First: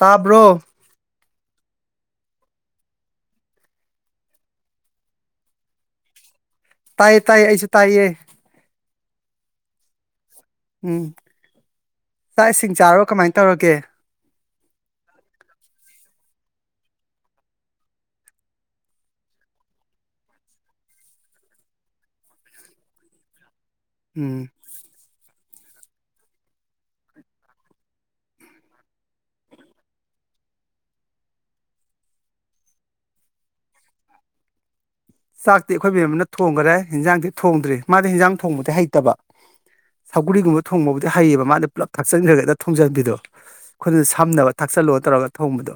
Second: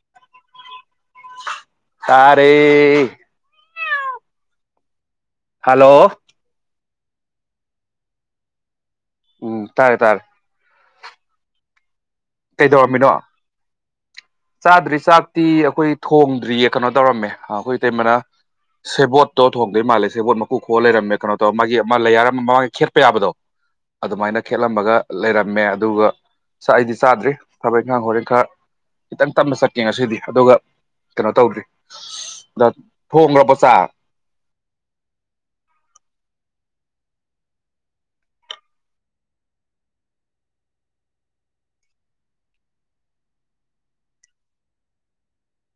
ꯇꯥꯕ꯭ꯔꯣ꯫ ꯇꯥꯔꯦ꯫ ꯍꯜꯂꯣ꯫ ꯇꯥꯏꯌꯦ ꯇꯥꯏꯌꯦ ꯑꯩꯁꯨ ꯇꯥꯏꯌꯦ꯫ ꯎꯝ ꯇꯥꯔꯦ ꯇꯥꯔꯦ꯫ ꯎꯝ ꯆꯥꯛ ꯏꯁꯤꯡ ꯆꯥꯔꯕꯣ ꯀꯩꯗꯧꯔꯝꯃꯤꯅꯣ ꯀꯃꯥꯏꯅ ꯇꯧꯔꯒꯦ꯫ ꯆꯥꯗ꯭ꯔꯤ ꯆꯥꯛꯇꯤ ꯑꯩꯈꯣꯏ ꯊꯣꯡꯗ꯭ꯔꯤꯌꯦ ꯀꯩꯅꯣ ꯇꯧꯔꯝꯃꯦ ꯑꯩꯈꯣꯏ ꯏꯇꯩꯃꯅ ꯁꯦꯕꯣꯠꯇꯣ ꯊꯣꯡꯗꯣꯏ ꯃꯥꯜꯂꯦ ꯁꯦꯕꯣꯠ ꯃꯀꯨ ꯈꯣꯛꯑ ꯂꯩꯔꯝꯃꯦ ꯀꯩꯅꯣ ꯇꯧꯔ ꯃꯥꯒꯤ ꯑꯃ ꯂꯦꯌꯥꯔ ꯑꯃ [unintelligible] ꯈꯦꯠꯄ ꯌꯥꯕꯗꯣ꯫ ꯑꯗꯨꯃꯥꯏꯅ ꯎꯝ ꯈꯦꯠꯂꯝꯃꯒ ꯂꯩꯔꯝꯃꯦ ꯑꯗꯨꯒ ꯁ ꯑꯩꯗꯤ ꯆꯥꯗ꯭ꯔꯤ ꯊꯕꯛ ꯏꯪꯈꯥꯡ ꯍꯣꯔꯦꯟ ꯈꯔ ꯈꯤꯇꯪ ꯇꯞꯅ ꯆꯠꯀꯦ ꯉꯁꯤꯗꯤ ꯑꯗꯨꯒ ꯀꯩꯅꯣ ꯇꯧꯗ꯭ꯔꯤ꯫ [unintelligible] ꯊꯣꯡꯈ꯭ꯔꯕꫭ ꯆꯥꯛ ꯆꯥꯛꯇꯤ ꯑꯩꯈꯣꯏ ꯕ‌ꯦꯝꯃꯅ ꯊꯣꯡꯈꯔꯦ ꯏꯟꯖꯥꯡꯗꯤ ꯊꯣꯡꯗ꯭ꯔꯤ ꯃꯥꯗꯤ ꯍꯦꯟꯖꯥꯡ ꯊꯣꯡꯕꯗꯤ ꯍꯩꯇꯕ ꯁꯧꯒ꯭ꯔꯤꯒꯨꯝꯕ ꯊꯣꯡꯕꯕꯨꯗꯤ ꯍꯩꯌꯦꯕ ꯃꯥꯗꯤ ꯄꯨꯂꯞ ꯊꯥꯛꯆꯟꯈ꯭ꯔꯒ ꯊꯣꯡꯖꯤꯟꯕꯤꯗꯣ ꯑꯩꯈꯣꯏꯅ ꯁꯝꯅꯕ ꯊꯥꯛꯆꯜꯂꯣ ꯇꯧꯔꯒ ꯊꯣꯡꯕꯗꯣ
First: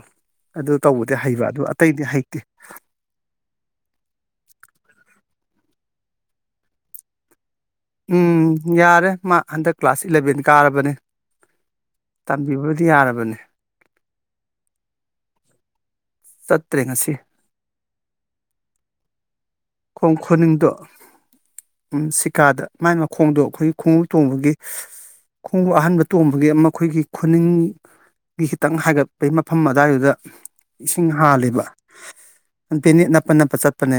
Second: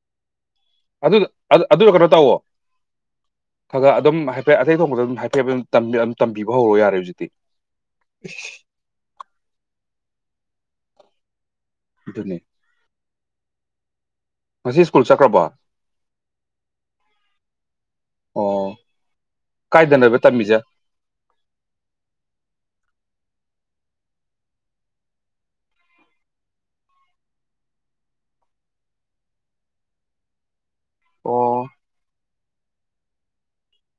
ꯑꯗꯨ ꯇꯧꯕꯗꯤ ꯍꯩꯕ ꯑꯗꯨ ꯑꯗꯨꯗꯣ ꯑꯇꯩꯗꯤ ꯀꯩꯅꯣ ꯍꯩꯇꯦ [inaudible] ꯈꯔ ꯈꯔ ꯑꯗꯨꯝ ꯍꯥꯏꯐꯦꯠ ꯑꯇꯩ ꯊꯣꯡꯕꯗ ꯑꯗꯨꯝ ꯍꯥꯏꯐꯦꯠ ꯍꯥꯏꯐꯦꯠ ꯇꯝꯕꯤ ꯇꯝꯕꯤꯕ ꯍꯧꯔꯣ ꯌꯥꯔꯦ ꯍꯧꯖꯤꯛꯇꯤ ꯎꯝ ꯌꯥꯔꯦ ꯃꯥ ꯍꯟꯗꯛ ꯀ꯭ꯂꯥꯁ ꯏꯂꯚꯦꯟ ꯀꯥꯔꯕꯅꯤ ꯑꯗꯨꯅꯤ ꯇꯝꯕꯤꯕꯕꯨꯗꯤ ꯌꯥꯔꯕꯅꯦ ꯉꯁꯤ ꯁ꯭ꯀꯨꯜ ꯆꯠꯈ꯭ꯔꯕꯣ ꯆꯠꯇ꯭ꯔꯦ ꯉꯁꯤ ꯑꯣ ꯈꯣꯡ ꯀꯥꯏꯗꯅꯣꯕ ꯇꯝꯃꯤꯁꯦ ꯈꯨꯅꯤꯡꯗꯣ ꯎꯝ ꯁꯤꯀꯥꯗ ꯃꯥꯏ ꯃꯈꯣꯡꯗꯣ ꯑꯩꯈꯣꯏꯒꯤ ꯈꯣꯡꯎꯞ ꯇꫭꯡꯕꯒꯤ ꯈꯣꯡꯎꯞ ꯑꯍꯟꯕ ꯇꯣꯡꯕꯒꯤ ꯑꯃ ꯑꯩꯈꯣꯏꯒꯤ ꯈꯨꯅꯤꯡ ꯒꯤ ꯈꯤꯇꯪ ꯍꯥꯏꯒꯠꯄꯒꯤ ꯃꯐꯝ ꯑꯗꯨꯋꯥꯏꯗꯨꯗ ꯏꯁꯤꯡ ꯍꯥꯜꯂꯤꯕ ꯑꯣ ꯕ‌ꯦꯅꯦꯠ ꯅꯞꯄ ꯅꯞꯄ ꯆꯠꯄꯅꯦ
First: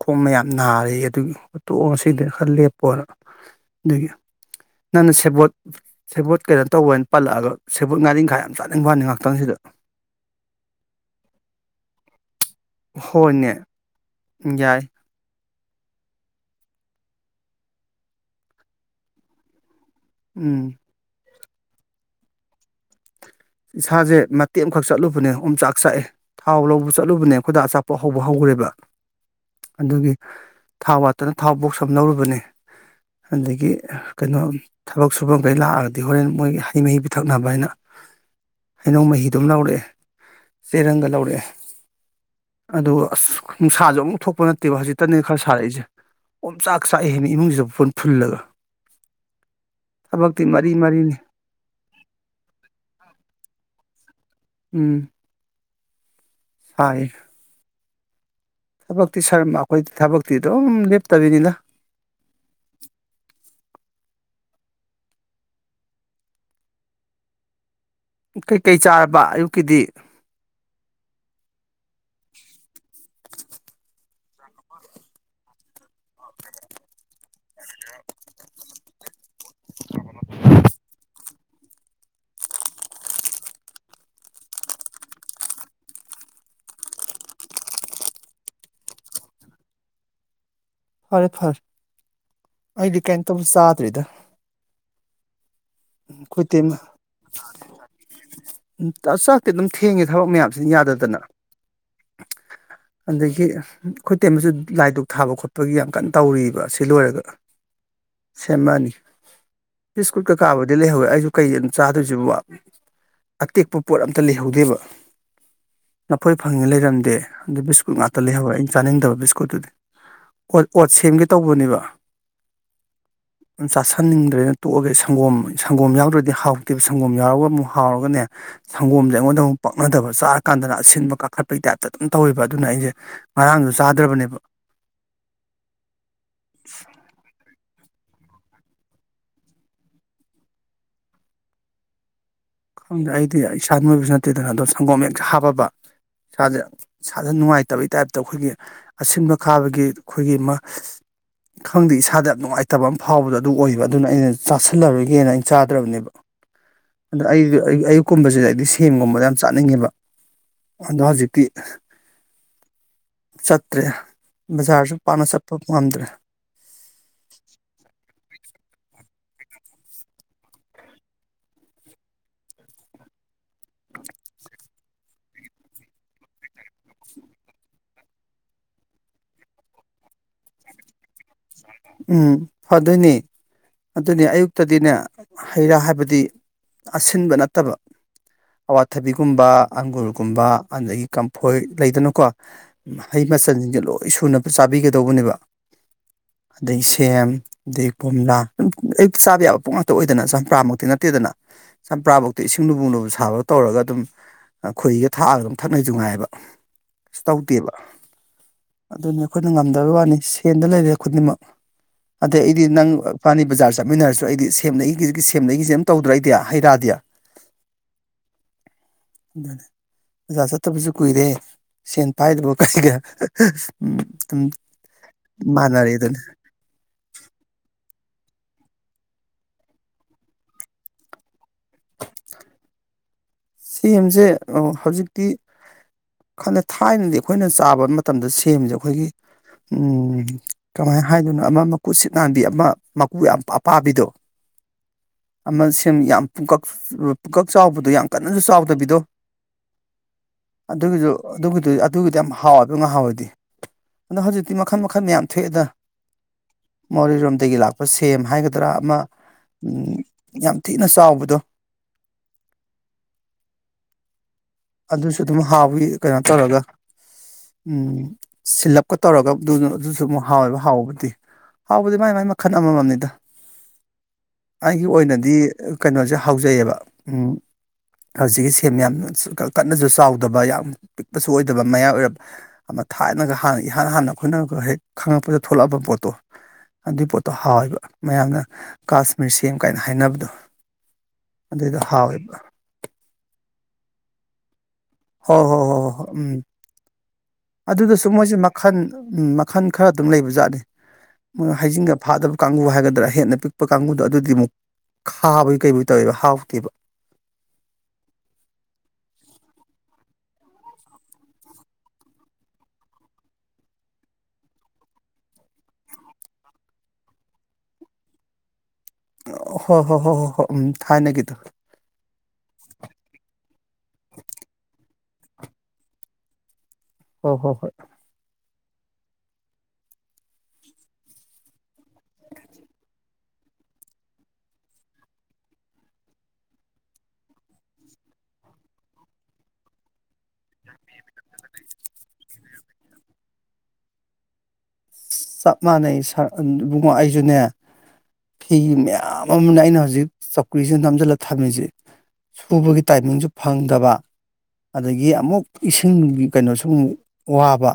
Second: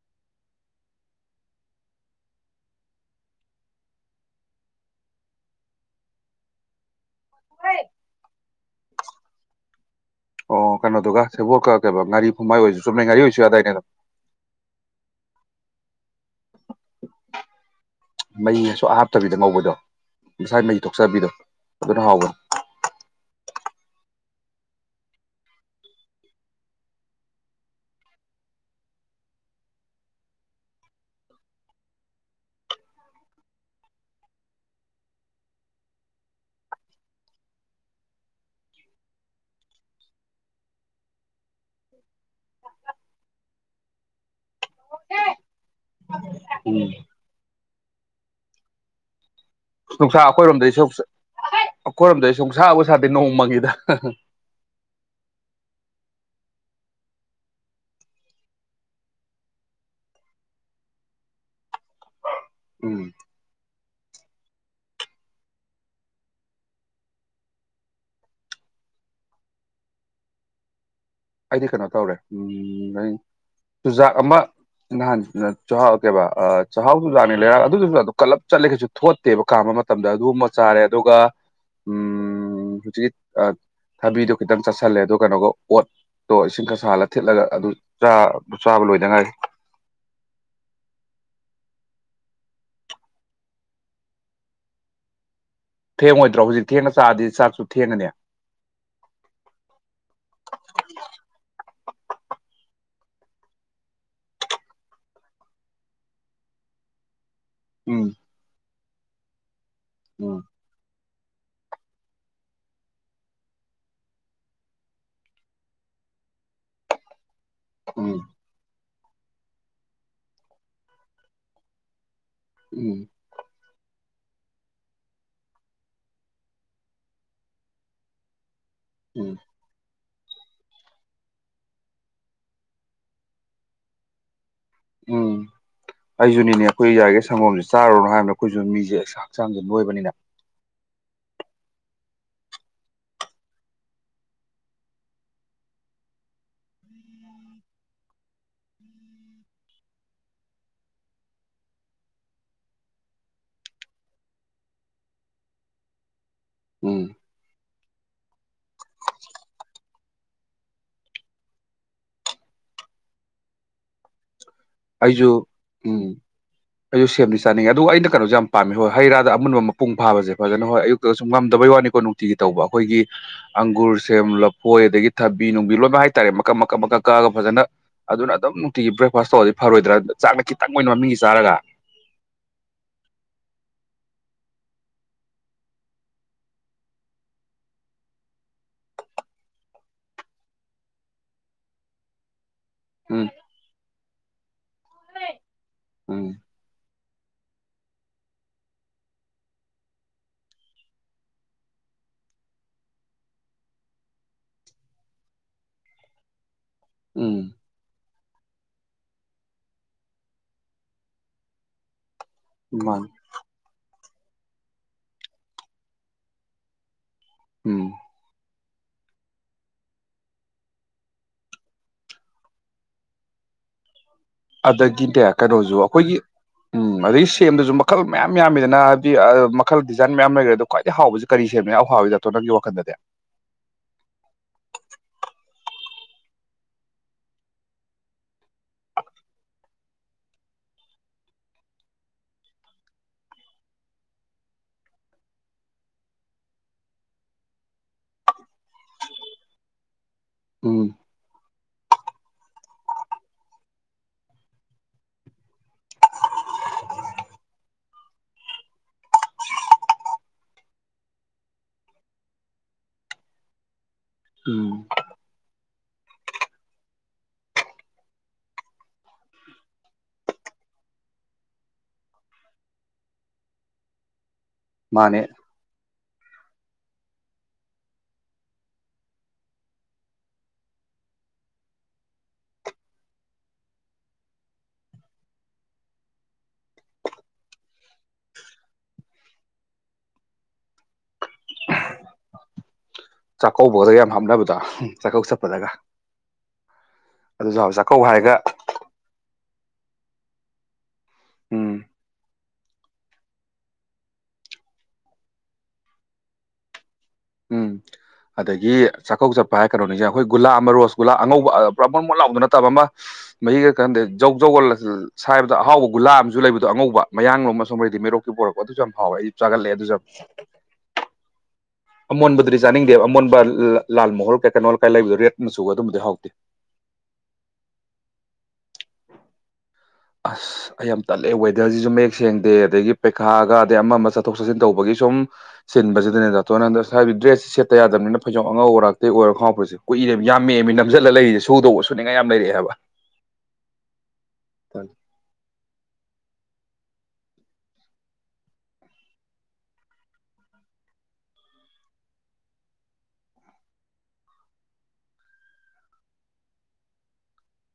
ꯈꯣꯡꯗꫭ ꯃꯌꯥꯝ ꯅꯥꯔꯦ ꯑꯗꯨꯒꯤ ꯇꯣꯛꯑꫭ ꯉꯁꯤꯗꯤ ꯈꯔ ꯂꯦꯞꯄꫭꯅ ꯑꯗꯨꯒꯤ ꯅꯪꯅ ꯁꯦꯕꯣꯠ ꯁꯦꯕꯣꯠ ꯀꯩꯩꯅꯣ ꯇꯧꯕꯅ ꯄꯜꯂꯛꯑꯒ ꯁꯦꯕꫭꯠ ꯉꯥꯔꯤꯟꯈꯥ ꯌꯥꯝ ꯆꯥꯅꯤꯡꯕꯩ ꯋꯥꯅꯤ ꯉꯥꯛꯇꯪꯁꯤꯗ ꯑꯣ ꯀꯩꯅꯣꯗꯨꯒ ꯁꯦꯕꯣꯛꯀ ꯀꯩꯕ ꯉꯥꯔꯤ ꯐꯨꯝꯃꯥꯏ ꯑꯣꯏꯔꯁꯨ ꯆꯨꯝꯃꯦ ꯉꯥꯔꯤ ꯑꯣꯏꯁꯨ ꯌꯥꯗꯥꯏꯅ‌ꯦ ꯎꯝ ꯌꯥꯏ ꯃꯩꯍꯤ ꯁꯨꯡꯍꯥꯞ ꯍꯥꯞꯇꯕꯤꯗ ꯉꯧꯕꯗꯣ ꯃꯁꯥꯏ ꯎꯝ ꯃꯩꯍꯤ ꯊꯣꯛꯆꯕꯤꯗꯣ ꯑꯗꯨꯅ ꯍꯥꯎꯕꯅꯤ ꯏꯁꯥꯁꯦ ꯃꯇꯦꯛ ꯑꯃꯈꯛ ꯆꯠꯂꯨꯕꯅꯦ ꯑꫭꯝ ꯆꯥꯛ ꯆꯥꯛꯑꯦ ꯊꯥꯎ ꯂꯧꯕ ꯆꯠꯂꯨꯕꯅꯦ ꯑꯩꯈꯣꯏ ꯗꯥ ꯑꯆꯥꯄꯣꯠ ꯍꯧꯕ ꯍꯧꯈ꯭ꯔꯦꯕ ꯑꯗꯨꯒꯤ ꯊꯥꯎ ꯋꯥꯠꯇꯅ ꯊꯥꯎ ꯕꯣꯛꯁ ꯑꯃ ꯂꯧꯔꯨꯕꯅꯦ ꯑꯗꯒꯤ ꯀꯩꯅꯣ ꯊꯕꯛ ꯁꯨꯐꯝ ꯗꯩ ꯂꯥꯛꯑꯗꯤ ꯍꯣꯔꯦꯟ ꯃꯣꯏ ꯍꯩ ꯃꯍꯤ ꯄꯤꯊꯛꯅꯕꯅ ꯍꯩꯅꯧ ꯃꯍꯤꯗꯨ ꯑꯃ ꯂꯧꯔꯛꯑꯦ ꯆꯦꯔꯪꯒ ꯂꯧꯔꯛꯑꯦ ꯑꯗꯨ ꯑꯁ ꯅꯨꯡꯁꯥꯁꯨ ꯑꯝꯇ ꯊꯣꯛꯄ ꯅꯠꯇꯦꯕ ꯍꯧꯖꯤꯛꯇꯅꯦ ꯈꯔ ꯁꯥꯔꯛꯏꯖ‌ꯦ ꯑꯣꯝ ꯆꯥꯛ ꯎꯝ ꯆꯥꯛꯑꯦꯃꯦ ꯏꯃꯨꯡꯁꯤꯗ ꯐꯨꯟ ꯐꯨꯜꯂꯒ ꯅꯨꯡꯁꯥ ꯊꯕꯛꯇꯤ ꯃꯔꯤ ꯑꯩꯈꯣꯏꯔꯣꯝꯗꯩꯁꯨ ꯃꯔꯤꯅꯤ ꯑꯩꯈꯣꯏꯔꯣꯝꯗ ꯁꯨꯡꯁꯥꯕꯨ ꯁꯥꯗꯦ ꯅꯣꯡꯃꯪꯉꯤꯗ ꯎꯝ ꯁꯥꯏꯌ‌ꯦ ꯊꯕꯛꯇꯤ ꯁꯔꯃ ꯑꯩꯈꯣꯏꯗꯤ ꯊꯕꯛꯇꯤ ꯑꯗꯨꯝ ꯂꯦꯞꯇꯕꯅꯤꯗ ꯎꯝ ꯀꯩꯀꯩ ꯆꯥꯔꯕ ꯑꯌꯨꯛꯀꯤꯗꯤ ꯑꯩꯗꯤ ꯀꯩꯅꯣ ꯇꯧꯔꯦ ꯎꯝ ꯆꯨꯖꯥꯛ ꯑꯃ ꯅꯍꯥꯟ ꯆꯥꯛꯍꯥꯎ ꯀꯦꯕ ꯆꯥꯍꯎꯆꯨꯖꯥꯛꯅꯤ ꯂꯩꯔꯛꯑꯒ ꯑꯗꯨ ꯆꯨꯖꯥꯛꯇꫭ ꯀꯜꯂꯞ ꯆꯠꯂꯦ ꯀꯩꯁꯨ ꯊꯣꯠꯇꯦꯕ ꯀꯥꯝꯕ ꯃꯇꯝꯗ ꯑꯗꯨꯝꯃ ꯆꯥꯔꯦ ꯑꯗꯨꯒ ꯎꯝ ꯍꯧꯖꯤꯛ ꯊꯕꯤꯗꯣ ꯈꯤꯇꯪ ꯆꯠꯁꯤꯜꯂꯦ ꯑꯗꯣ ꯀꯩꯅꯣꯒ ꯑꯣꯠ ꯇꯣ ꯏꯁꯤꯡ ꯈꯔ ꯁꯥꯍꯜꯂꯒ ꯊꯤꯠꯂꯒ ꯑꯗꯨ ꯆꯥ ꯆꯥꯕ ꯂꯣꯏꯗꯉꯥꯏꫪꯤ ꯐꯔꯦ ꯐꯔꯦ ꯑꯩꯗꯤ ꯀꯩꯝꯇꯕꯨ ꯆꯥꯗ꯭ꯔꯤꯗ ꯊꯦꯡꯉꯣꯏꯗ꯭ꯔꯣ ꯑꯩꯈꯣꯏ ꯍꯧꯖꯤꯛ ꯇꯦꯝꯃ ꯊꯦꯡꯅ ꯆꯥꯔꯗꯤ ꯆꯥꯛꯁꯨ ꯊꯦꯡꯉꯅꯤ ꯎꯝ ꯆꯥꯛꯇꯤ ꯑꯗꯨꯝ ꯊꯦꯡꯉꯦ ꯊꯕꯛ ꯃꯌꯥꯝꯁꯤꯅ ꯌꯥꯗꯗꯅ [unintelligible] ꯑꯗꯒꯤ ꯑꯩꯈꯣꯏ ꯢꯇꯦꯝꯃꯁꯨ ꯂꯥꯏꯗꯨꯛ ꯊꯥꯕ ꯈꯣꯠꯄꯒꯤ ꯌꯥꯝ ꯀꯟꯅ ꯇꯧꯔꯤꯕ ꯁꯤ ꯂꯣꯏꯔꯒ ꯎꯝ ꯁꯦꯃꯅꯤ ꯕꯤꯁꯀꯨꯜ ꯎꯝ ꯀ ꯆꯥꯕꯗꯤ ꯂꯩꯍꯧꯋꯦ ꯑꯩꯁꯨ ꯀꯩ ꯑꯗꯨꯝ ꯆꯥꯗꯣꯏꯁꯦꯕꯣ ꯑꯇꯦꯛꯄ ꯄꯣꯠ ꯑꯝꯇ ꯂꯩꯍꯧꯗꯦꯕ ꯅꯐꯣꯏ ꯐꯪꯉꯤ ꯂꯩꯔꯝꯗꯦ ꯑꯗꯨꯗ ꯕꯤꯁꯀꯨꯠ ꯎꯝ ꯉꯥꯛꯇ ꯂꯩꯍꯧꯔꯦ ꯑꯩ ꯆꯥꯅꯤꯡꯗꯕ ꯕꯤꯁꯀꯨꯠꯇꯨꯗꯤ ꯍꯣꯢ ꯑꯣꯠ ꯁꯦꯝꯒꯦ ꯇꯧꯕꯅꯦꯕ ꯎꯝ ꯆꯥꯥꯁꯟꯅꯤꯡꯗ꯭ꯔꯦꯅ ꯇꯣꯛꯑꯒꯦ ꯁꯪꯒꯣꯝ ꯁꯪꯒꯣꯝ ꯌꯥꯎꯗ꯭ꯔꯗꯤ ꯍꯥꯎꯇꯦꯕ ꯁꯪꯒꯣꯝ ꯌꯥꯎꯔꯒ ꯑꯃꯨꯛ ꯍꯥꯎꯔꯒꯅꯦ ꯁꯪꯒꯣꯝꯁꯦ ꯎꯝ ꯑꯩꯉꯣꯟꯗ ꯑꯃꯨꯛ ꯄꯛꯅꯗꯕ ꯆꯥꯔꯀꯥꯟꯗꯅ ꯑꯁꯤꯟꯕ ꯀꯥꯈꯠꯄꯒꯤ ꯇꯥꯏꯞꯇ ꯑꯗꯨꯝ ꯇꯧꯋꯦꯕ ꯑꯗꯨꯅ ꯑꯩꯁꯦ ꯉꯔꯥꯡꯁꯨ ꯆꯥꯗ꯭ꯔꯕꯅꯦꯕ ꯎꯝ ꯑꯩꯁꯨꯅꯤꯅꯦ ꯑꯩꯈꯣꯏ ꯌꯥꯔꯤꯒꯩ ꯁꯪꯒꯣꯝꯁꯦ ꯆꯥꯔꯨꯔꯅꯨ ꯍꯥꯏꯕꯅꯦ ꯑꯩꯈꯣꯏꯁꯨ ꯃꯤꯁꯦ ꯍꯛꯆꯥꯡꯁꯦ ꯅꯣꯏꯕꯅꯤꯅ ꯑꯩꯗꯤ ꯏꯁꯥ ꯅꯣꯏꯕꯁꯨ ꯅꯠꯇꯦꯗꯅ ꯑꯗ ꯁꯪꯒꯣꯝ ꯍꯦꯛ ꯍꯥꯞꯄꯕ ꯏꯁꯥꯁꯦ ꯏꯁꯥꯁꯦ ꯅꯨꯡꯉꯥꯏꯇꯕꯩ ꯇꯥꯏꯞꯇ ꯑꯩꯈꯣꯏꯒꯤ ꯑꯁꯤꯟꯕ ꯀꯥꯕꯒꯤ ꯑꯩꯈꯣꯏꯒꯤ ꯑꯃ [inaudible] ꯈꯪꯗꯦ ꯏꯁꯥꯗ ꯌꯥꯝ ꯅꯨꯡꯉꯥꯏꯇꯕ ꯑꯃ ꯐꯥꯎꯕꯗꯣ ꯑꯗꯨ ꯑꯣꯏꯕ ꯑꯗꯨꯅ ꯑꯩꯅ ꯆꯥꯥꯁꯜꯂꯔꯣꯏꯒꯦꯅ ꯑꯩꯅ ꯆꯥꯗ꯭ꯔꯕꯅꯦꯕ ꯎꯝ ꯑꯩ ꯑꯌꯨꯛꯀꯨꯝꯕꯁꯤꯗ ꯑꯩꯗꯤ ꯁꯦꯝꯒꯨꯝꯕꯗ ꯌꯥꯝ ꯆꯥꯅꯤꯡꯉꯦꯕ ꯑꯗꯣ ꯍꯧꯖꯤꯛꯇꯤ ꯆꯠꯇ꯭ꯔꯦ ꯕꯖꯥꯔꯁꯨ ꯄꯥꯛꯅ ꯑꯩꯁꯨ ꯆꯠꯄ ꯎꯝ ꯉꯝꯗ꯭ꯔꯦ ꯑꯩꯁꯨ ꯁꯦꯝꯗꯤ ꯆꯥꯅꯤꯡꯉꯦ ꯑꯗꯨ ꯑꯩꯅꯣꯁꯨ ꯌꯥꯝ ꯄꯥꯝꯃꯤ ꯍꯣꯏ ꯍꯩ ꯔꯥꯗ ꯑꯃꯨꯟꯕ ꯃꯄꯨꯡ ꯐꯥꯕꯁꯦ ꯐꯖꯅ ꯍꯣꯏ ꯑꯌꯨꯛ ꯁꯨꯝ ꯉꯝꯗꯕꯩ ꯋꯥꯅꯦꯀꯣ ꯅꯨꯡꯇꯤꯒꯤ ꯇꯧꯕ ꯑꯩꯈꯣꯏꯒꯤ ꯑꯪꯒꯨꯔ ꯁꯦꯝ ꯂꯐꯣꯏ ꯑꯗꯒꯤ ꯊꯕꯤ ꯅꯨꯡꯕꯤ ꯂꯣꯏꯅ ꯍꯥꯏꯇꯥꯔꯦ ꯃꯀꯛ ꯃꯀꯛ ꯃꯀꯛ ꯀꯛꯑꯒ ꯐꯖꯅ ꯑꯗꯨꯅ ꯑꯗꯨꯝ ꯅꯨꯡꯇꯤꯒꯤ ꯕ꯭ꯔꯦꯛꯐꯥꯁ ꯇꯧꯕꯔꯗꯤ ꯐꯔꯣꯏꯗ꯭ꯔꯥ ꯆꯥꯛꯅ ꯈꯤꯇꯪ ꯑꯣꯏꯅ ꯃꯃꯤꯡꯒꯤ ꯆꯥꯔꯒ ꯎꯝ ꯐꯥꯗꯣꯏꯅꯦ ꯑꯗꯨꯅꯦ ꯑꯌꯨꯛꯇꯗꯤꯅꯦ ꯍꯩ ꯔꯥ ꯍꯥꯏꯕꯗꯤ ꯑꯁꯤꯟꯕ ꯅꯠꯇꯕ ꯑꯋꯥꯊꯕꯤꯒꯨꯝꯕ ꯑꯪꯒꯨꯔꯒꯨꯝꯕ ꯑꯗꯒꯤ ꯀꯝꯐꯣꯏ ꯂꯩꯗꯅꯀꯣ ꯃꯍꯩ ꯎꯝ ꯃꯆꯜꯁꯤꯡꯁꯦ ꯂꯣꯏ ꯁꯨꯅ ꯆꯥꯕꯤꯒꯗꯧꯕꯅꯦꯕ ꯎꯝ ꯑꯗꯩ ꯁꯦꯝ ꯑꯗꯩ ꯀꯣꯝꯂꯥꯝ ꯑꯌꯨꯛꯇ ꯆꯥꯕ ꯌꯥꯕ ꯄꯣꯠ ꯉꯥꯛꯇ ꯑꯣꯏꯗꯅ ꯆꯝꯄ꯭ꯔꯥꯃꯛꯇꯤ ꯅꯠꯇꯦꯗꯅ ꯆꯝꯄ꯭ꯔꯥꯐꯧꯛꯇꯤ ꯏꯁꯤꯡ ꯂꯨꯝꯕꯨ ꯂꯨꯝꯕꯨ ꯁꯥꯕ ꯇꯧꯔꯒ ꯑꯗꯨꯝ ꯈꯣꯏꯍꯤꯒ ꯊꯥꯛꯑꯒ ꯑꯗꯨꯝ ꯊꯛꯅꯩꯁꯨ ꯉꯥꯏꯕ ꯎꯝ ꯇꯧꯗꯦꯕ ꯑꯗꯨꯅꯤ ꯑꯩꯈꯣꯏꯅ ꯉꯝꯗꯕꯩ ꯋꯥꯅꯤ ꯁꯦꯟꯗ ꯂꯩꯔꯦ ꯈꯨꯗꯤꯡꯃꯛ ꯑꯗꯩ ꯑꯩꯗꯤ ꯅꯪ ꯃꯥꯅꯤ ꯏꯕꯥꯅꯤ ꯕꯖꯥꯔ ꯆꯠꯃꯤꯟꯅꯔꯁꯨ ꯑꯩꯗꯤ ꯁꯦꯝ ꯂꯩꯒꯤꯁꯦ ꯁꯦꯝ ꯂꯩꯒꯤꯁꯦ ꯑꯝ ꯇꯧꯗ꯭ꯔꯥ ꯑꯩꯗꯤ ꯍꯩꯔꯥꯗꯤ ꯎꯝ [inaudible] ꯑꯣꯖꯥ ꯆꯠꯇꯕꯁꯨ ꯀꯨꯏꯔꯦ ꯁꯦꯟ ꯄꯥꯏꯗꯕꯒ ꯀꯩꯒ ꯎꯝ ꯃꯥꯅꯔꯦ ꯗꯨꯅꯤ ꯑꯝ ꯑꯗꯒꯤ ꯁꯦꯝꯗꯁꯨ ꯃꯈꯜ ꯃꯌꯥꯝ ꯌꯥꯝꯃꯤꯗꯅ ꯍꯥꯏꯕꯗꯤ ꯃꯈꯜ ꯗꯤꯖꯥꯏꯟ ꯃꯌꯥꯝ ꯂꯩꯈ꯭ꯔꯦꯗꯅ ꯈ꯭ꯋꯥꯏꯗꯒꯤ ꯍꯥꯎꯕꯁꯤ ꯀꯔꯤ ꯁꯦꯝꯅꯣ ꯑꯍꯥꯎꯕꯗ ꯑꯗꯣ ꯅꯪꯒꯤ ꯋꯥꯈꯟꯗꯗꯤ ꯁꯦꯝ ꯑꯥ ꯍꯧꯖꯤꯛꯇꯤ ꯈꯟꯗꯦ ꯊꯥꯏꯅꯗꯤ ꯑꯩꯈꯣꯏꯅ ꯆꯥꯕ ꯃꯇꯝꯗ ꯁꯦꯝꯁꯦ ꯑꯩꯈꯣꯏꯒꯤ ꯎꯝ ꯀꯃꯥꯏꯅ ꯍꯥꯏꯗꯨꯅ ꯑꯃ ꯃꯀꯨꯠ ꯁꯤꯠ ꯅꯥꯟꯕꯤ ꯑꯃ ꯃꯀꯨ ꯌꯥꯝ ꯑꯄꯥꯕꯤꯗꯣ ꯑꯃ ꯁꯤꯝ ꯌꯥꯝ ꯄꯨꯡꯀꯛ ꯄꯨꯀꯛ ꯆꯥꯎꯕꯗꯣ ꯌꯥꯝ ꯀꯟꯅꯖꯨ ꯆꯥꯎꯗꯕꯤꯗꯣ ꯎꯝ ꯑꯗꯨꯒꯤꯖꯨ ꯑꯗꯨꯒꯤꯗꯨꯗꯤ ꯑꯗꯨꯒꯤꯗꯤ ꯌꯥꯝ ꯍꯥꯎꯋꯦꯕ ꯉꯍꯥꯟꯋꯥꯏꯗꯤ ꯑꯗꯣ ꯍꯧꯖꯤꯛꯇꯤ ꯃꯈꯟ ꯃꯈꯟ ꯃꯌꯥꯝ ꯊꯣꯛꯑꯦꯗ ꯃꯣꯔꯦꯔꯣꯝꯗꯒꯤ ꯂꯥꯛꯄ ꯁꯦꯝ ꯍꯥꯏꯒꯗ꯭ꯔꯥ ꯑꯃ ꯎꯝ ꯌꯥꯝ ꯊꯤꯅ ꯆꯥꯎꯕꯗꯣ ꯎꯝ ꯑꯗꯨꯁꯨ ꯑꯗꯨꯝ ꯍꯥꯎꯋꯤ ꯀꯩꯅꯣ ꯇꯧꯔꯒ ꯎꯝ ꯁꯤꯜꯂꯞꯀ ꯇꯧꯔꯒ ꯑꯗꯨꯅ ꯑꯗꯨꯖꯨ ꯑꯃꯨꯛ ꯍꯥꯎꯋꯦꯕ ꯍꯥꯎꯕꯕꯨꯗꯤ ꯍꯥꯎꯕꯗꯤ ꯃꯥꯏ ꯃꯥꯏ ꯃꯈꯟ ꯑꯃꯝꯃꯝꯅꯤꯗ ꯑꯩꯒꯤ ꯃꯥꯅꯦ ꯑꯣꯏꯅꯗꯤ ꯀꯩꯅꯣꯖꯦ ꯍꯥꯎꯖꯩꯑꯕ ꯎꯝ ꯍꯧꯖꯤꯛꯀꯤ ꯁꯦꯝ ꯌꯥꯝꯅ ꯀꯟꯅꯖꯨ ꯆꯥꯎꯗꯕ ꯌꯥꯝ ꯄꯤꯛꯄꯁꯨ ꯑꯣꯏꯗꯕ ꯃꯌꯥꯏ ꯑꯣꯏꯔꯞ ꯑꯃ ꯊꯥꯏꯅꯒ ꯍꯥꯟꯅ ꯏꯍꯥꯟ ꯍꯥꯟꯅ ꯑꯩꯈꯣꯏꯅꯒ ꯍꯦꯛ ꯈꯪꯉꯛꯄꯗ ꯊꯣꯛꯂꯛꯑꯕ ꯄꯣꯠꯇꯣ ꯑꯗꯨꯏ ꯄꯣꯠꯇꯣ ꯍꯥꯎꯋꯦꯕ ꯃꯌꯥꯝꯅ ꯀꯥꯁꯃꯤꯔ ꯁꯦꯝ ꯀꯥꯏꯅ ꯍꯥꯏꯅꯕꯗꯣ ꯑꯗꯨꯏꯗꯣ ꯍꯥꯎꯋꯦꯕ ꯆꯥꯛꯀꯧꯕꯒꯗ ꯌꯥꯝ ꯍꯥꯞꯅꯕꯗꯣ ꯆꯥꯛꯀꯧ ꯍꯣꯏ ꯍꯣꯏ ꯍꯣꯏ ꯆꯠꯄꯗꯒ ꯍꯣꯏ ꯍꯣꯏ ꯎꯝ ꯑꯗꯨꯁꯨ ꯍꯥꯎꯋꯤ ꯆꯥꯛꯀꯧ ꯑꯗꯨꯗꯁꯨ ꯍꯥꯏꯔꯒ ꯃꯣꯏꯁꯦ ꯃꯈꯟ ꯎꯝ ꯃꯈꯟ ꯈꯔ ꯑꯗꯨꯝ ꯂꯩꯕꯖꯥꯠꯅꯤ ꯃꯣꯏ ꯎꯝ ꯍꯩꯖꯤꯡꯒ ꯐꯥꯗꯕ ꯀꯥꯡꯕꯨ ꯍꯥꯏꯒꯗ꯭ꯔꯥ ꯍꯦꯟꯅ ꯄꯤꯛꯄ ꯀꯥꯡꯕꯨꯗꯣ ꯑꯗꯨꯗꯤ ꯃꯨꯛ ꯈꯥꯕꯣꯏ ꯀꯩꯕꯨꯏ ꯇꯧꯋꯦꯕ ꯍꯥꯎꯇꯦꯕ ꯎꯝ ꯑꯗꯒꯤ ꯆꯥꯛꯀꯧꯕ ꯆꯠꯄ ꯍꯥꯏꯔ ꯀꯩꯅꯣ ꯅꯤꯖꯤꯡꯉꯦ ꯑꯩꯈꯣꯏ ꯒꯨꯂꯥ ꯑꯃ ꯔꯣꯁ ꯒꯨꯂꯥ ꯑꯉꯧꯕ ꯑ ꯄꯨꯔꯥ ꯕꯣꯟꯃꯣꯟ ꯂꯥꯎꯕꯗꯣ ꯅꯠꯇꯕ ꯑꯃ ꯃꯍꯤꯒ ꯀꯟꯗꯦ ꯖꯧꯖꯧꯒ ꯁꯥꯏꯕꯗ ꯑꯍꯥꯎꯕ ꯒꯨꯂꯥ ꯑꯃꯖꯨ ꯂꯩꯕꯗꯣ ꯑꯉꯧꯕ ꯃꯌꯥꯡꯂꯣꯝ ꯑꯁꯣꯝ ꯔꯩꯗꯤꯛ ꯃꯩꯔꯣꯛꯇꯒꯤ ꯄꯣꯔꯛ ꯑꯣ ꯑꯗꯨꯖꯨ ꯌꯥꯝ ꯐꯥꯎꯋꯦ ꯑꯩꯗꯤ ꯆꯥꯒꯜꯂꯦ ꯍꯣꯏ ꯍꯣꯏ ꯑꯗꯨꯖꯨ ꯍꯣꯏ ꯌꯥꯝ ꯍꯣꯏ ꯍꯣꯏ ꯎꯝ ꯊꯥꯏꯅꯒꯤꯗꯣ ꯑꯃꯣꯟꯕꯗꯨꯗꯤ ꯆꯥꯅꯤꯡꯗꯦꯕ ꯑꯃꯣꯟꯕ ꯂꯥꯜ ꯃꯣꯍꯣꯔ ꯀꯩ ꯀꯩꯅꯣ ꯀꯥꯏ ꯂꯩꯕꯗꯣ ꯔꯦꯠ ꯃꯆꯨ ꯑꯗꯨꯝꯕꯗꯤ ꯍꯥꯎꯇꯦ ꯍꯣꯏ ꯍꯣꯏ ꯍꯣꯏ ꯑꯁ ꯑꯩ ꯌꯥꯝ ꯇꯜꯂꯦ ꯋꯦꯗ꯭ꯔꯖꯤꯖꯨ ꯃꯌꯦꯛ ꯁꯦꯡꯗꯦ ꯑꯗꯒꯤ ꯄꯩꯈꯥꯒ ꯑꯗꯩ ꯑꯃ ꯑꯃ ꯆꯠꯊꯣꯛ ꯆꯠꯁꯤꯟ ꯇꯧꯕꯒꯤ ꯁꯨꯝ ꯁꯤꯟꯕꯖꯤꯗꯅꯦ ꯗꯥꯇꯣꯟꯅ ꯑꯟꯗ꯭ꯔ ꯁꯥꯏꯕꯗꯤ ꯗ꯭ꯔꯦꯁ ꯁꯦꯠꯇ ꯌꯥꯗꯕꯅꯤꯅ ꯐꯩꯖꯣꯝ ꯑꯉꯧ ꯑꯔꯥꯛꯇꯤ ꯑꯣꯏꯔꯣ ꯈꯉꯥꯎ ꯐꯨꯔꯤꯠꯁꯦ ꯀꯨꯏꯔꯦ ꯌꯥꯝꯃꯦꯃꯤ ꯅꯝꯖꯤꯜꯂ ꯂꯩꯔꯤꯖꯦ ꯁꯨꯗꯧꯕ ꯁꯨꯅꯤꯡꯉꯥꯏ ꯌꯥꯝ ꯂꯩꯔꯛꯑꯦ ꯍꯥꯏꯕ [unintelligible] ꯆꯞ ꯃꯥꯟꯅꯩ ꯁꯛ ꯏꯕꯨꯡꯉꯣ ꯑꯩꯖꯨꯅꯦ ꯐꯤ ꯃꯌꯥꯝ ꯑꯃꯅꯦ ꯑꯩꯅ ꯍꯧꯖꯤꯛ ꯆꯧꯀ꯭ꯔꯤꯖꯤꯅ ꯅꯝꯖꯤꯜꯂ ꯊꯝꯃꯤꯖꯦ ꯐꯨꯕꯒꯤ ꯇꯥꯏꯃꯤꯡꯖꯨ ꯐꯪꯗꯕ ꯑꯗꯒꯤ ꯑꯃꯨꯛ ꯏꯁꯤꯡꯒꯤ ꯀꯩꯅꯣꯁꯨ ꯑꯃꯨꯛ ꯋꯥꯕ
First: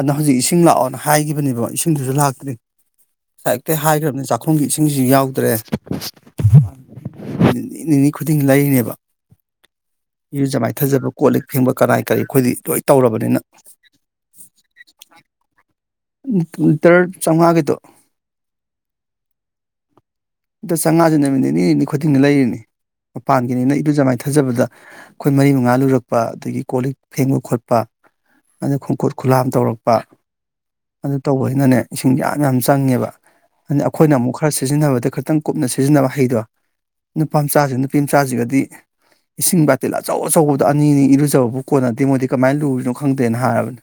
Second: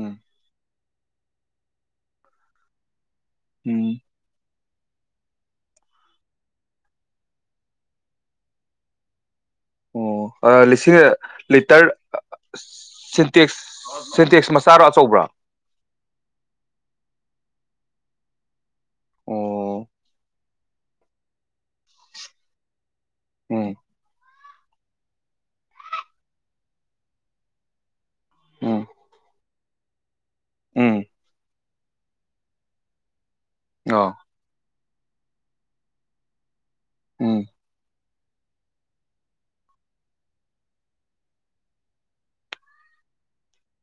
ꯎꯝ ꯍꯧꯖꯤꯛ ꯏꯁꯤꯡ ꯂꯥꯛꯑꯣꯅ ꯍꯥꯏꯒꯤꯕꯅꯦꯕ ꯏꯁꯤꯡꯗꯨꯖꯨ ꯂꯥꯛꯇ꯭ꯔꯤ ꯉꯁꯥꯏ ꯑꯌꯨꯛꯇꯩ ꯎꯝ ꯍꯥꯏꯒ꯭ꯔꯕꯅꯦ ꯖꯥꯛ ꯈꯣꯡꯒꯤ ꯏꯁꯤꯡꯖꯤꯖꯨ ꯌꯥꯎꯗ꯭ꯔꯦ ꯅꯨꯃꯤꯠ ꯅꯤꯅꯤ ꯅꯤꯅꯤ ꯈꯨꯗꯤꯡꯒꯤ ꯂꯩꯔꯤꯅꯦꯕ ꯑꯣ ꯏꯔꯨꯖ ꯑ ꯂꯤꯁꯤꯡ ꯃꯥꯏꯊꯖꯕ ꯀꯣꯜꯂꯤꯛ ꯐꯦꯡꯕ ꯂꯤꯇꯔ ꯀꯅꯥꯏ ꯀꯔꯤ ꯑꯩꯈꯣꯏꯗꯤ ꯂꯣꯏ ꯇꯧꯔꯕꯅꯤꯅ ꯁꯦꯟꯇꯦꯛꯁ ꯃꯆꯥꯔꯣ ꯑꯆꯧꯕ꯭ꯔꯣ ꯂꯤꯇ꯭ꯔ ꯆꯥꯎꯉꯥꯒꯤꯗꯣ ꯑꯣ ꯑꯗ ꯆꯡꯉꯥꯖꯦ ꯅꯨꯃꯤꯠ ꯅꯤꯅꯤ ꯅꯤꯅꯤ ꯈꯨꯗꯤꯡꯒꯤ ꯂꯩꯔꯤꯅꯤ ꯎꯝ ꯃꯄꯥꯟꯒꯤꯅꯤꯅ ꯏꯔꯨꯖ ꯃꯥꯏꯊꯖꯕꯗ ꯑꯩꯈꯣꯏ ꯃꯔꯤ ꯃꯉꯥ ꯂꯨꯔꯛꯄ ꯑꯗꯒꯤ ꯀꯣꯜꯂꯤꯛ ꯐꯦꯡꯕ ꯈꯣꯠꯄ ꯑꯗ ꯎꯝ ꯈꯣꯡꯀꯨꯠ ꯈꯨꯂꯥꯝ ꯇꯧꯔꯛꯄ ꯎꯝ ꯑꯗꯨ ꯇꯧꯕꯌꯤꯅꯅꯦ ꯏꯁꯤꯡ ꯌꯥꯝ ꯌꯥꯝ ꯆꯪꯉꯦꯕ ꯑꯅ ꯑ ꯑꯩꯈꯣꯏꯅ ꯑꯃꯨꯛ ꯈꯔ ꯁꯤꯖꯤꯟꯅꯕꯗ ꯈ ꯇꯪ ꯀꯨꯞꯅ ꯁꯤꯖꯤꯟꯅꯕ ꯍꯩꯗꯣ ꯅꯨꯄꯥ ꯎꯝ ꯃꯆꯥꯁꯤ ꯅꯨꯄꯤ ꯃꯆꯥꯁꯤꯒꯗꯤ ꯏꯁꯤꯡ ꯕꯥꯇꯤꯜ ꯑꯆꯧ ꯑꯆꯧꯕꯗ ꯑꯅꯤꯅꯤ ꯏꯔꯨꯖꯕꯕꯨ ꯀꯣꯟꯅꯗꯦ ꯃꯣꯏꯗꯤ ꯀꯃꯥꯏꯅ ꯂꯨꯔꯤꯅꯣ ꯈꯪꯗꯦꯅ ꯍꯥꯏꯔꯕꯅꯤ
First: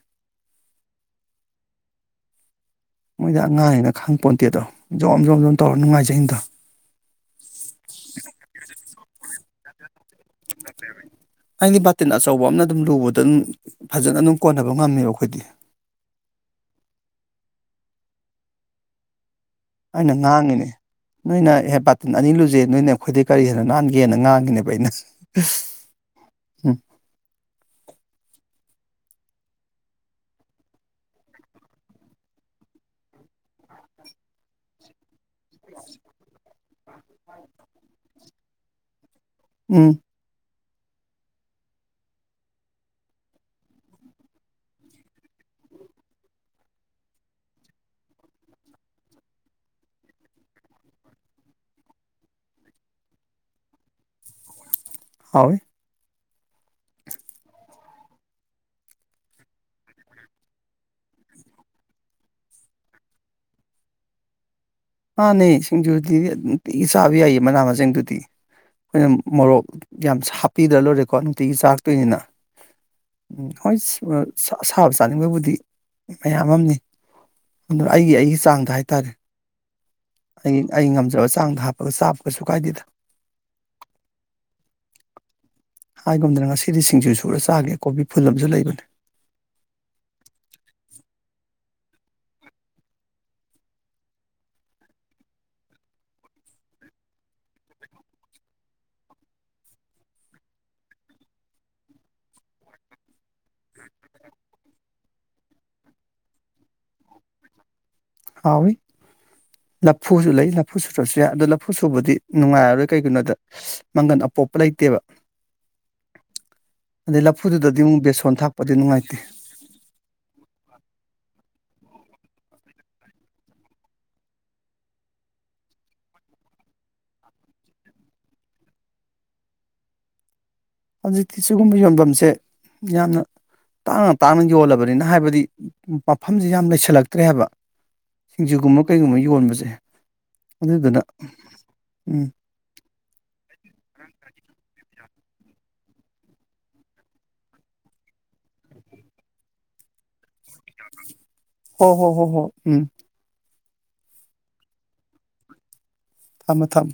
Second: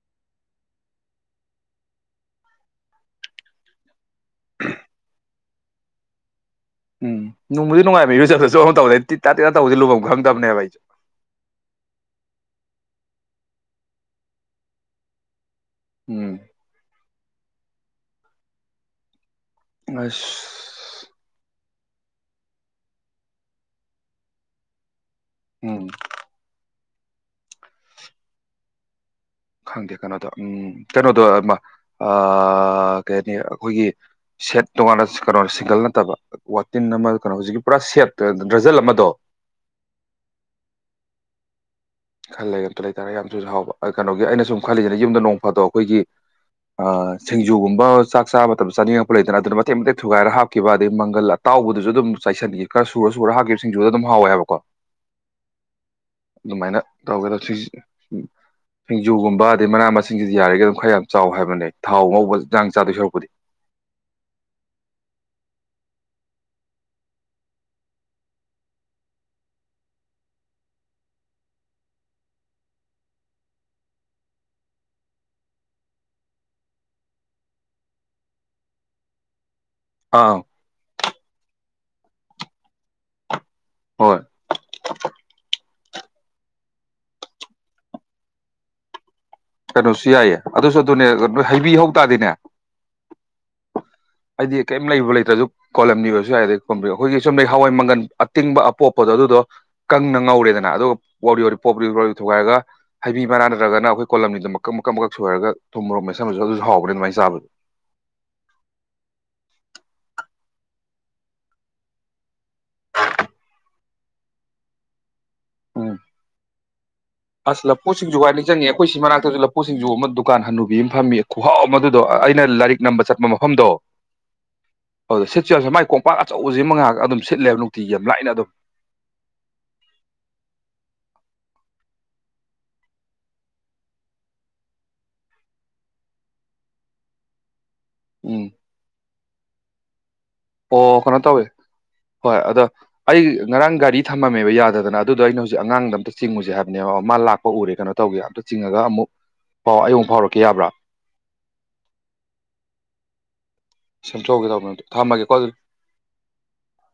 ꯃꯣꯏꯗ ꯑꯉꯥꯡꯉ ꯈꯪ ꯄꯣꯟꯇꯦꯗꯣ ꯖꯣꯝ ꯖꯣꯝ ꯖꯣꯝ ꯇꯧꯔ ꯅꯨꯡꯉꯥꯏꯖꯩꯅꯤꯗꯣ ꯎꯝ ꯅꯣꯡꯕꯨꯗꯤ ꯅꯨꯡꯉꯥꯏꯕ ꯏꯔꯨꯖꯕꯗ ꯖꯣꯝ [unintelligible] ꯇꯤꯠ ꯇꯥꯠ ꯇꯤꯇꯥ ꯇꯧꯕꯗꯤ ꯂꯨꯐꯝ ꯈꯪꯗꯦ [unintelligible] ꯍꯥꯏꯗꯤ ꯕꯥꯇꯤꯟ ꯑꯆꯧꯕ ꯑꯃꯅ ꯑꯗꯨꯝ ꯂꯨꯕꯗ ꯑꯗꯨꯝ ꯐꯖꯅ ꯑꯗꯨꯝ ꯀꯣꯟꯅꯕ ꯉꯝꯃꯦꯕꯣ ꯑꯩꯈꯣꯏꯗꯤ ꯎꯝ ꯑꯩꯅ ꯑꯁ ꯉꯥꯡꯉꯤꯅꯦ ꯅꯣꯏꯅꯍꯦ ꯕꯥꯇꯤꯟ ꯑꯅꯤ ꯂꯨꯖꯩꯌꯦ ꯅꯣꯏꯅ ꯑꯩꯈꯣꯏꯗꯩ ꯀꯔꯤ ꯍꯦꯟꯅ ꯅꯥꯟꯒꯦꯅ ꯉꯥꯡꯉꯤꯅꯦꯕ ꯑꯩꯅ ꯎꯝ ꯎꯝ ꯈꯪꯗꯦ ꯀꯩꯅꯣꯗꯣ ꯎꯝ ꯀꯩꯅꯣꯗꯣ ꯑꯃ ꯑꯥ ꯀꯩ ꯍꯥꯏꯅꯤ ꯑꯩꯈꯣꯏꯒꯤ ꯁꯦꯠ ꯇꯣꯉꯥꯟꯅ ꯀꯩꯅꯣ ꯁꯤꯡꯒꯜ ꯅꯠꯇꯕ ꯋꯥꯇꯤꯟ ꯑꯃ ꯀꯩꯅꯣ ꯍꯧꯖꯤꯛꯀꯤ ꯄꯨꯔꯥ ꯁꯦꯞ ꯗ꯭ꯔꯖꯜ ꯑꯃꯗꯣ ꯎꯝ ꯈꯜꯂꯦ [unintelligible] ꯂꯩꯇꯥꯔꯦ ꯌꯥꯝꯁꯨ ꯍꯥꯎꯕ ꯀꯩꯅꯣꯒꯤ ꯑꯩꯅ ꯁꯨꯝ ꯈꯜꯂꯤꯁꯤꯅ ꯌꯨꯝꯗ ꯅꯣꯡ ꯐꯥꯗꯣꯛ ꯑꯩꯈꯣꯏꯒꯤ ꯑꯥ ꯁꯤꯡꯖꯨꯒꯨꯝꯕ ꯆꯥꯛ ꯆꯥꯕ ꯃꯇꯝ ꯆꯥꯅꯤꯡꯉꯛꯄ ꯂꯩꯗꯅ ꯑꯗꯨꯅ ꯃꯇꯦꯛ ꯃꯇꯦꯛ ꯊꯨꯒꯥꯏꯔ ꯍꯥꯞꯈꯤꯕ ꯑꯗꯩ ꯃꯪꯒꯜ ꯇꯥꯎꯕꯗꯁꯨ ꯑꯗꯨꯝ ꯆꯥꯏꯁꯤꯟꯈꯤ ꯈꯔ ꯁꯨꯔ ꯁꯨꯔ ꯍꯥꯞꯈꯤꯕꯁꯤꯡꯁꯨꯗꯨ ꯑꯗꯨꯝ ꯍꯥꯎꯋꯦ ꯍꯥꯏꯕꯀꯣ ꯍꯥꯎꯋꯤ ꯑꯗꯨꯃꯥꯏꯅ ꯇꯧꯔꯒꯗ ꯊ꯭ꯔꯤ ꯎꯝ ꯁꯤꯡꯖꯨꯒꯨꯝꯕ ꯑꯗꯩ ꯃꯅꯥ ꯃꯁꯤꯡꯁꯤꯗꯤ ꯌꯥꯔꯤꯒꯩ ꯑꯗꯨꯝ ꯈꯔ ꯌꯥꯝ ꯆꯥꯎ ꯍꯥꯏꯕꯅꯦ ꯊꯥꯎ ꯉꯧꯕ ꯏꯟꯖꯥꯡ ꯆꯥꯗꯣꯏ ꯁꯔꯨꯛꯄꯨꯗꯤ ꯃꯥꯅꯦ ꯁꯤꯡꯖꯨꯗꯤ ꯑ ꯅꯨꯡꯇꯤꯒꯤ ꯆꯥꯕ ꯌꯥꯏꯌꯦ ꯃꯅꯥ ꯃꯁꯤꯡꯗꯨꯗꯤ ꯑꯩꯈꯣꯏꯅ ꯃꯣꯔꯣꯛ ꯌꯥꯝ ꯁꯥ ꯍꯥꯞꯄꯤꯗ꯭ꯔ ꯂꯣꯏꯔꯦꯀꯣ ꯅꯨꯡꯇꯤꯒꯤ ꯆꯥꯔꯛꯇꯣꯏꯅꯤꯅ꯫ ꯎꯝ ꯍꯣꯏ ꯁ ꯑꯁꯥꯕ ꯆꯥꯅꯤꯡꯕꯕꯨꯗꯤ ꯃꯌꯥꯝ ꯑꯃꯅꯤ ꯑꯗꯨ ꯑꯩꯒꯤ ꯑꯩꯒꯤ ꯆꯥꯡꯗ ꯍꯥꯏꯇꯥꯔꯦ꯫ ꯑꯥ ꯑꯩ ꯑꯩ ꯉꯝꯖꯕ ꯆꯥꯡꯗ ꯍꯥꯞꯄꯒ ꯆꯥꯕꯒꯩꯁꯨ ꯀꯥꯏꯗꯦꯗ ꯍꯣꯏ ꯍꯥꯏꯒꯨꯝꯗꯅ ꯉꯁꯤꯗꯤ ꯁꯤꯡꯖꯨ ꯁꯨꯔ ꯆꯥꯒꯦ ꯀꯣꯕꯤ ꯐꯨꯜ ꯑꯃꯁꯨ ꯂꯩꯕꯅꯦ꯫ ꯀꯩꯅꯣꯁꯨ ꯌꯥꯏꯌꯦ ꯑꯗꯨꯁꯨ ꯑꯗꯨꯅꯦ ꯅꯣꯏ ꯍꯩꯕꯤꯍꯧ ꯇꯥꯥꯔꯗꯤꯅꯦ ꯑꯩꯗꯤ ꯀꯩꯝ ꯂꯩꯕ ꯂꯩꯇ꯭ꯔꯁꯨ ꯀꯣꯂꯝꯅꯤ ꯑꯣꯏꯁꯨ ꯌꯥꯏ ꯑꯗꯩ ꯀꯣꯝꯄ꯭ꯔꯦꯛ ꯑꯩꯈꯣꯏꯒꯤ ꯆꯨꯝꯅꯩ ꯍꯋꯥꯏ ꯃꯪꯒꯟ ꯑꯇꯤꯡꯕ ꯑꯄꯣꯞꯄꯗꯣ ꯑꯗꯨꯗꯣ ꯀꯪꯅ ꯉꯧꯔꯦꯗꯅ ꯑꯗꯨꯒ ꯋꯥꯔꯤ ꯋꯥꯎꯔꯤ ꯄꯣꯞꯂꯤ [unintelligible] ꯊꯨꯒꯥꯏꯔꯒ ꯍꯩꯕꯤ ꯃꯅꯥ ꯅꯠꯇ꯭ꯔꯒꯅ ꯑꯩꯈꯣꯏ ꯀꯣꯂꯝꯅꯤꯗꯨ ꯃꯀꯛ ꯃꯀꯛ ꯃꯀꯛ ꯁꯣꯏꯔꯒ ꯊꯨꯝ ꯃꯣꯔꯣ ꯃꯦꯠꯁꯤꯟꯕꯁꯨ ꯑꯗꯨꯁꯨ ꯍꯥꯎꯕꯅꯦ ꯑꯗꯨꯃꯥꯏꯅ ꯆꯕꯗꯨ ꯍꯥꯎꯏꯋꯤ ꯂꯐꯨꯁꯨ ꯂꯩ ꯂꯐꯨ ꯁꯨꯨꯗ꯭ꯔꯁꯨ ꯌꯥꯏ ꯑꯗꯨꯗ ꯂꯐꯨ ꯁꯨꯕꯗꯤ ꯅꯨꯡꯉꯥꯏꯔꯔꯣꯏ ꯀꯩꯒꯤꯅꯣꯗ ꯃꯪꯒꯟ ꯑꯄꯣꯞꯄ ꯂꯩꯇꯦꯕ꯫ ꯎꯝ ꯑꯗꯩ ꯑꯁ ꯂꯐꯨꯗꯨꯗꯗꯤ ꯂꯐꯨ ꯑꯃꯨꯛ ꯁꯤꯡꯖꯨ ꯕꯦꯁꯣꯟ ꯍꯥꯏꯔ ꯅꯤꯡꯁꯤꯡꯉꯦ ꯊꯥꯛꯄꯗꯤ ꯑꯩꯈꯣꯏꯒꯤ ꯅꯨꯡꯉꯥꯏꯇꯦ ꯃꯅꯥꯛꯇꯁꯨ ꯄꯣꯠꯁꯤꯡꯁꯨ ꯑꯃ ꯗꯨꯀꯥꯟ ꯍꯟꯅꯨꯕꯤ ꯑꯃ ꯐꯝꯃꯤ ꯈꯨꯍꯥꯎ ꯃꯗꯨꯗꯣ ꯑꯩꯅ ꯂꯥꯏꯔꯤꯛ ꯅꯝꯕ ꯆꯠꯄ ꯃꯐꯝꯗꯣ ꯑꯗꯨꯗ ꯁꯤꯠꯁꯨ ꯌꯥꯝꯁꯦ ꯃꯥꯏ ꯀꯣꯝꯄꯥꯛ ꯑꯆꯧꯕꯁꯤ ꯃꯉꯥꯒ ꯑꯗꯨꯝ ꯁꯤꯠꯂꯦꯕ ꯅꯨꯡꯇꯤꯒꯤ ꯌꯥꯝ ꯂꯥꯏꯅ ꯑꯗꯨꯝ ꯍꯧꯖꯤꯛꯇꯤ ꯁꯤꯒꯨꯝꯕ ꯌꯣꯟꯐꯝꯁꯦ ꯌꯥꯝꯅ ꯇꯥꯡꯅ ꯇꯥꯡꯅ ꯌꯣꯜꯂꯕꯅꯤꯅ ꯍꯥꯏꯕꯗꯤ ꯃꯐꯝꯁꯤ ꯌꯥꯝ ꯂꯩꯁꯜꯂꯛꯇ꯭ꯔꯦ ꯍꯥꯏꯕ ꯎꯝ ꯁꯤꯡꯖꯨꯒꯨꯝꯕ ꯀꯩꯒꯨꯝꯕ ꯌꯣꯟꯕꯁꯦ ꯑꯣ ꯑꯗꯨꯗꯨꯅ ꯀꯩꯅꯣ ꯇꯧꯋꯦ ꯎꯝ ꯍꯣꯏ ꯑꯗ ꯑꯩ ꯉꯔꯥꯡ ꯒꯥꯔꯤ ꯊꯝꯃꯝꯃꯦꯕ ꯌꯥꯗꯗꯅ ꯑꯗꯨꯗꯣ ꯑꯩꯅ ꯍꯧꯖꯤꯛ ꯑꯉꯥꯡꯗ ꯑꯝꯇ ꯆꯤꯡꯉꯨꯁꯦ ꯍꯥꯏꯕꯅꯦꯕ ꯃꯥ ꯂꯥꯛꯄ ꯎꯔꯦ ꯀꯩꯅꯣ ꯇꯧꯒꯦ ꯑꯝꯇ ꯆꯤꯡꯉꯒ ꯑꯃꯨꯛ ꯄꯥꯎ ꯑꯌꯨꯛ ꯐꯥꯎꯔꯛꯀꯦ ꯌꯥꯕ꯭ꯔꯥ ꯍꯣ ꯍꯣ ꯍꯣ ꯍꯣ ꯎꯝ ꯁꯦꯝ ꯊꯣꯛꯎꯒꯦ ꯇꯧꯕꯅꯦ ꯊꯝꯃꯒꯦꯀꯣ ꯑꯗꯨꯗꯤ ꯊꯝꯃꯣ ꯊꯝꯃꯣ